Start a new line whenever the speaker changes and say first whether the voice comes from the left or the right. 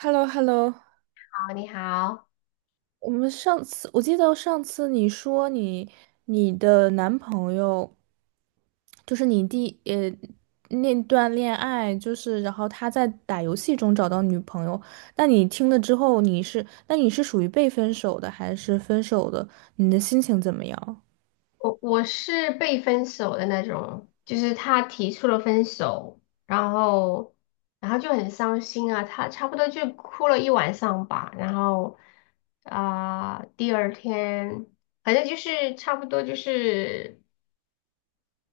right: h e l l o h e l l o
left: 好，你好，
right: 我记得上次你说你的男朋友就是那段恋爱，就是然后他在打游戏中找到女朋友，那你听了之后你是属于被分手的还是分手的？你的心情怎么样？
left: 我是被分手的那种，就是他提出了分手，然后就很伤心啊，他差不多就哭了一晚上吧，然后第二天反正就是差不多就是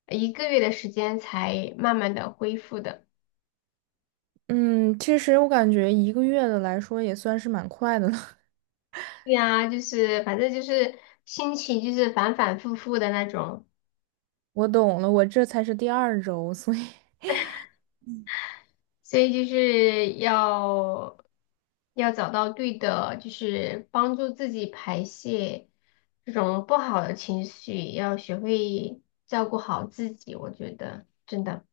left: 一个月的时间才慢慢的恢复的，
right: 嗯，其实我感觉1个月的来说也算是蛮快的了。
left: 对呀、就是反正就是心情就是反反复复的那种。
right: 我懂了，我这才是第二周，所以，
left: 所以就是要找到对的，就是帮助自己排泄这种不好的情绪，要学会照顾好自己，我觉得真的。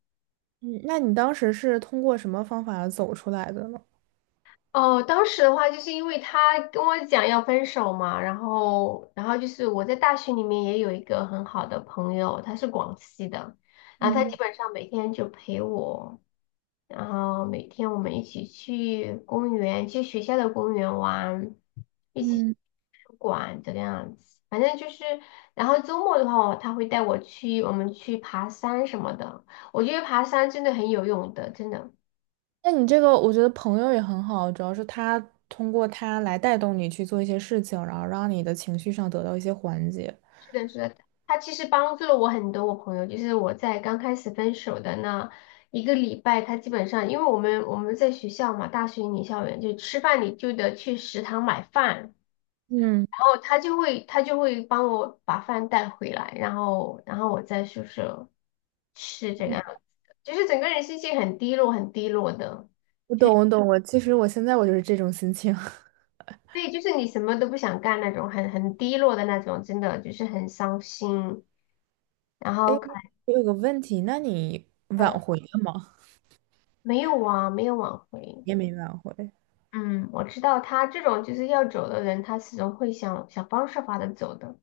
right: 嗯，那你当时是通过什么方法走出来的呢？
left: 哦，当时的话，就是因为他跟我讲要分手嘛，然后就是我在大学里面也有一个很好的朋友，他是广西的，然后他基
right: 嗯
left: 本上每天就陪我，然后每天我们一起去公园，去学校的公园玩，一起去
right: 嗯，
left: 图书馆这个样子，反正就是，然后周末的话，他会带我去，我们去爬山什么的，我觉得爬山真的很有用的，真的。
right: 那你这个我觉得朋友也很好，主要是他通过他来带动你去做一些事情，然后让你的情绪上得到一些缓解。
left: 是的，是的，他其实帮助了我很多。我朋友就是我在刚开始分手的那一个礼拜，他基本上因为我们在学校嘛，大学女校园就吃饭，你就得去食堂买饭，然
right: 嗯，
left: 后他就会帮我把饭带回来，然后我在宿舍吃这个样子，就是整个人心情很低落，很低落的。
right: 我懂，我懂，我其实我现在我就是这种心情。
left: 对，就是你什么都不想干那种，很低落的那种，真的就是很伤心，然后
right: 哎，
left: 可
right: 我有个问题，那你挽
left: 能
right: 回了吗？
left: 没有啊，没有挽回。
right: 也没挽回。
left: 嗯，我知道他这种就是要走的人，他始终会想想方设法的走的，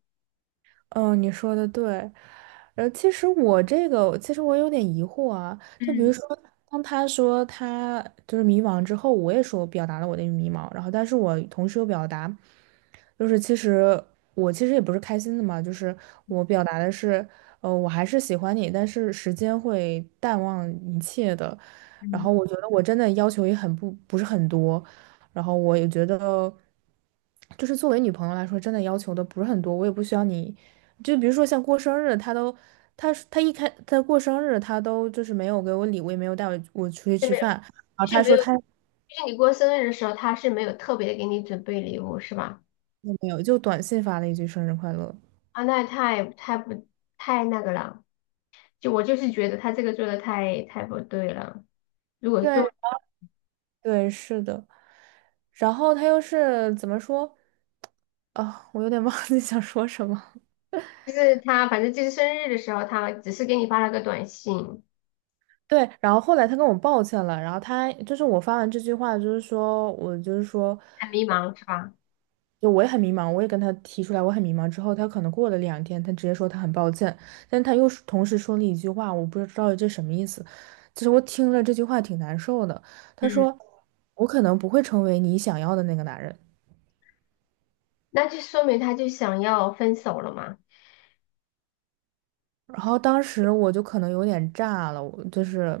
right: 嗯，你说的对。其实我有点疑惑啊。就比
left: 嗯
right: 如说，当他说他就是迷茫之后，我也说我表达了我的迷茫，然后但是我同时又表达，就是其实我其实也不是开心的嘛，就是我表达的是，我还是喜欢你，但是时间会淡忘一切的。然后
left: 嗯，
right: 我觉得我真的要求也很不是很多，然后我也觉得，就是作为女朋友来说，真的要求的不是很多，我也不需要你，就比如说像过生日，他都，他他一开他过生日，他都就是没有给我礼物，也没有带我出去吃饭，然后
left: 就是
right: 他
left: 没
right: 说
left: 有，就
right: 他
left: 是你过生日的时候，他是没有特别的给你准备礼物，是吧？
right: 也没有，就短信发了一句生日快乐。
left: 啊，那太太不太那个了，就我就是觉得他这个做的太不对了。如果
right: 对
left: 就
right: 对，是的。然后他又是怎么说？啊，我有点忘记想说什么。
left: 就是他，反正就是生日的时候，他只是给你发了个短信，
right: 对，然后后来他跟我抱歉了，然后他就是我发完这句话，就是说我就是说。
left: 很迷茫，是吧？
right: 就我也很迷茫，我也跟他提出来，我很迷茫。之后他可能过了2天，他直接说他很抱歉，但他又是同时说了一句话，我不知道这什么意思。就是我听了这句话挺难受的。他
left: 嗯，
right: 说：“我可能不会成为你想要的那个男人。”
left: 那就说明他就想要分手了嘛？
right: 然后当时我就可能有点炸了，我就是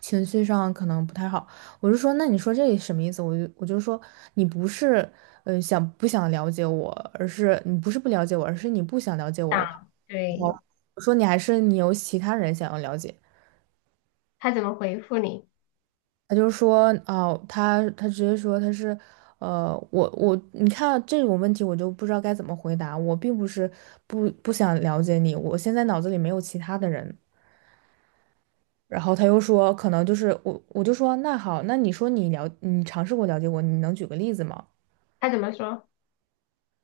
right: 情绪上可能不太好。我就说，那你说这什么意思？我就说，你不是想不想了解我，而是你不是不了解我，而是你不想了解我。
left: 想，对，
right: 我我我说你还是你有其他人想要了解。
left: 他怎么回复你？
right: 他就说哦，他直接说他是，呃，我我你看啊这种问题我就不知道该怎么回答。我并不是不想了解你，我现在脑子里没有其他的人。然后他又说，可能就是我，我就说那好，那你说你了，你尝试过了解我，你能举个例子吗？
left: 他怎么说？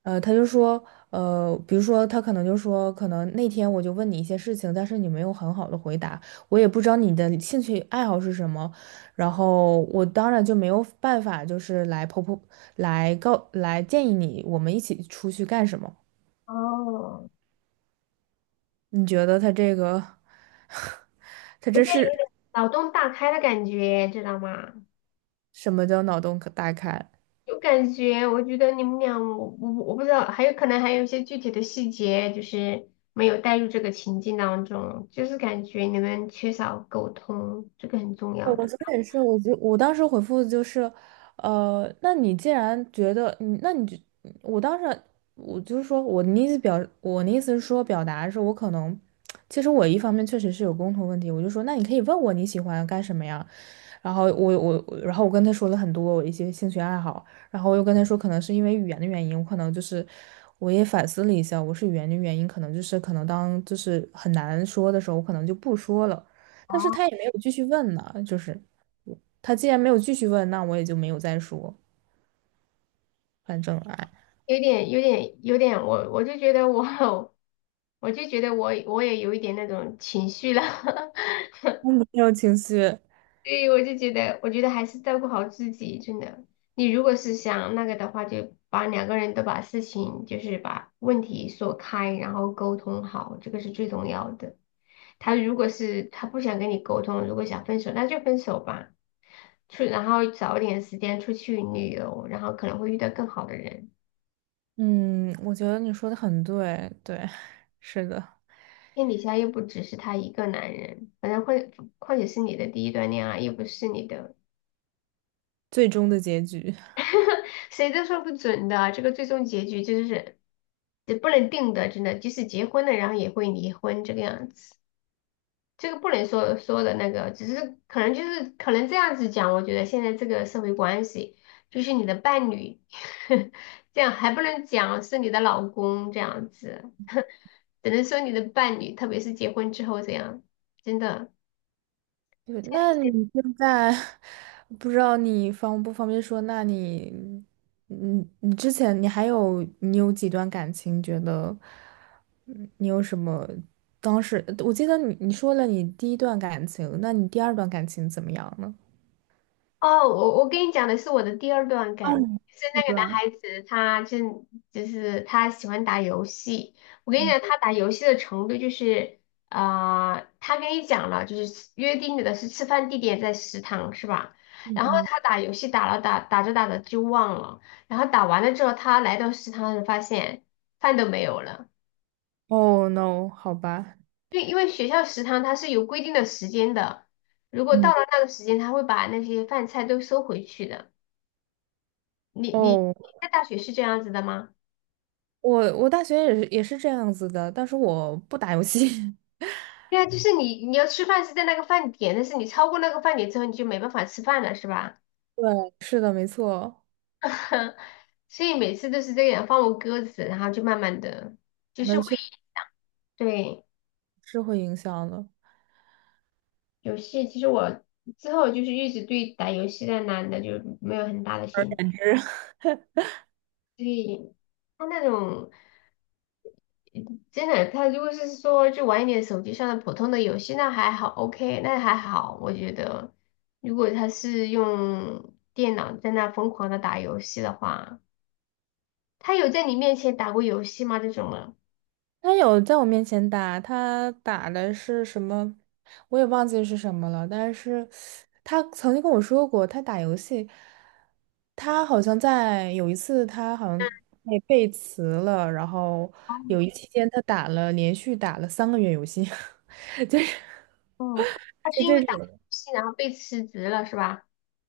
right: 他就说，比如说他可能就说，可能那天我就问你一些事情，但是你没有很好的回答，我也不知道你的兴趣爱好是什么，然后我当然就没有办法，就是来婆婆来告来建议你，我们一起出去干什么？
left: 哦，
right: 你觉得他这个，他
left: 有
right: 这
left: 点
right: 是
left: 脑洞大开的感觉，知道吗？
right: 什么叫脑洞可大开？
left: 有感觉，我觉得你们俩，我不知道，还有可能还有一些具体的细节，就是没有带入这个情境当中，就是感觉你们缺少沟通，这个很重
right: 对
left: 要
right: 我
left: 的。
right: 昨天也是，我当时回复就是，那你既然觉得你，那你就，我当时就是说我的意思是说表达是我可能，其实我一方面确实是有共同问题，我就说那你可以问我你喜欢干什么呀，然后我我我然后我跟他说了很多我一些兴趣爱好，然后我又跟他说可能是因为语言的原因，我可能就是我也反思了一下，我是语言的原因，可能就是可能当就是很难说的时候，我可能就不说了。但是他也没有继续问呢，就是他既然没有继续问，那我也就没有再说，反正哎，
left: 有点，有点，有点，我就觉得我，我就觉得我也有一点那种情绪了。
right: 我没有情绪。
left: 对，我就觉得，我觉得还是照顾好自己，真的。你如果是想那个的话，就把两个人都把事情，就是把问题说开，然后沟通好，这个是最重要的。他如果是他不想跟你沟通，如果想分手，那就分手吧。然后找点时间出去旅游，然后可能会遇到更好的人。
right: 嗯，我觉得你说的很对，对，是的，
left: 天底下又不只是他一个男人，反正会，况且是你的第一段恋爱，又不是你的。
right: 最终的结局。
left: 谁都说不准的，这个最终结局就是也不能定的，真的，即使结婚了，然后也会离婚这个样子，这个不能说说的那个，只是可能就是可能这样子讲，我觉得现在这个社会关系就是你的伴侣，这样还不能讲是你的老公这样子，只能说你的伴侣，特别是结婚之后这样，真的。
right: 对，那你现在 不知道你方不方便说？那你，你之前你有几段感情？觉得，嗯，你有什么？当时我记得你说了你第一段感情，那你第二段感情怎么样呢？
left: 哦，我跟你讲的是我的第二段感情，就是那个男孩子，他真就是他喜欢打游戏。我跟你讲，他打游戏的程度就是，啊，他跟你讲了，就是约定的是吃饭地点在食堂是吧？然后他打游戏打着打着就忘了，然后打完了之后，他来到食堂时发现饭都没有了，
right: 哦，no，好吧，
left: 因为学校食堂它是有规定的时间的，如果到
right: 嗯，
left: 了那个时间，他会把那些饭菜都收回去的。你
right: 哦，
left: 在大学是这样子的吗？
right: 我大学也是这样子的，但是我不打游戏。
left: 对啊，就是你要吃饭是在那个饭点，但是你超过那个饭点之后，你就没办法吃饭了，是吧？
right: 对，是的，没错，
left: 所以每次都是这样放我鸽子，然后就慢慢的，就是
right: 那
left: 会
right: 确实
left: 对
right: 是会影响的。
left: 游戏。其实我之后就是一直对打游戏的男的就没有很大的兴趣，
right: 简直，
left: 所以他那种。真的，他如果是说就玩一点手机上的普通的游戏，那还好，OK，那还好。我觉得，如果他是用电脑在那疯狂的打游戏的话，他有在你面前打过游戏吗？这种的？
right: 他有在我面前打，他打的是什么，我也忘记是什么了。但是他曾经跟我说过，他打游戏，他好像在有一次，他好像被背词了，然后有一 期间他打了连续打了三个月游戏，就是。
left: 哦，他是
right: 是
left: 因为
right: 这
left: 打游
right: 种
left: 戏然后被辞职了是吧？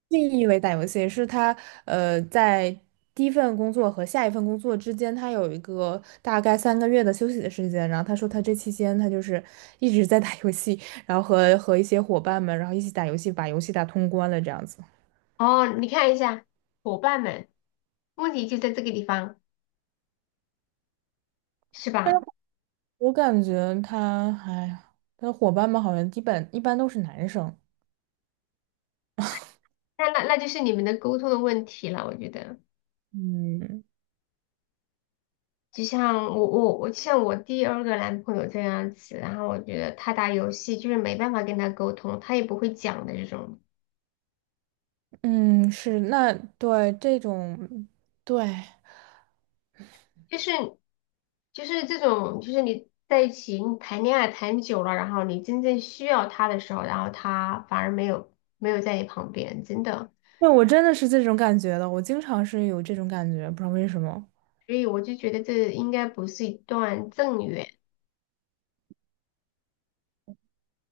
right: 定义为打游戏，是他在第一份工作和下一份工作之间，他有一个大概三个月的休息的时间。然后他说他这期间他就是一直在打游戏，然后和一些伙伴们，然后一起打游戏，把游戏打通关了这样子。
left: 哦，你看一下伙伴们，问题就在这个地方是吧？
right: 我感觉他，哎呀，他的伙伴们好像基本一般都是男生。
left: 那就是你们的沟通的问题了，我觉得。
right: 嗯
left: 就像我第二个男朋友这样子，然后我觉得他打游戏就是没办法跟他沟通，他也不会讲的这种，
right: 嗯，是那对这种对。
left: 就是就是这种，就是你在一起你谈恋爱谈久了，然后你真正需要他的时候，然后他反而没有在你旁边，真的，
right: 对，我真的是这种感觉的，我经常是有这种感觉，不知道为什么。
left: 所以我就觉得这应该不是一段正缘，应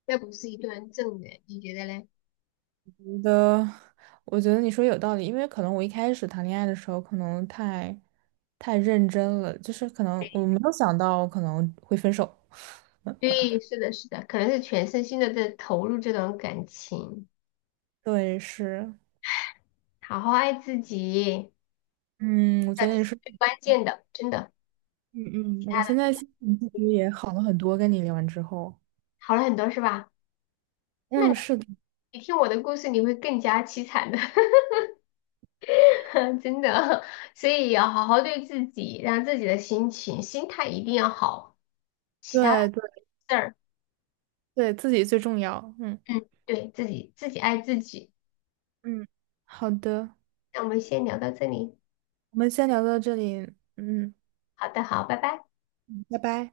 left: 该不是一段正缘，你觉得嘞？
right: 觉得，我觉得你说有道理，因为可能我一开始谈恋爱的时候，可能太认真了，就是可能我没有想到可能会分手。
left: 对，是的，是的，可能是全身心的在投入这段感情，
right: 对，是，
left: 好好爱自己。
right: 嗯，我
left: 的，
right: 觉
left: 这
right: 得你
left: 是
right: 是，
left: 最关键的，真的，
right: 嗯
left: 其
right: 嗯。我
left: 他的
right: 现在心情其实也好了很多，跟你聊完之后。
left: 好了很多是吧？那
right: 嗯，是的，
left: 你听我的故事，你会更加凄惨的，真的。所以要好好对自己，让自己的心情、心态一定要好，其他的
right: 对对
left: 事儿，
right: 对，自己最重要。嗯
left: 嗯，对，自己爱自己。
right: 嗯，好的，
left: 那我们先聊到这里，
right: 我们先聊到这里，嗯，
left: 好的，好，拜拜。
right: 拜拜。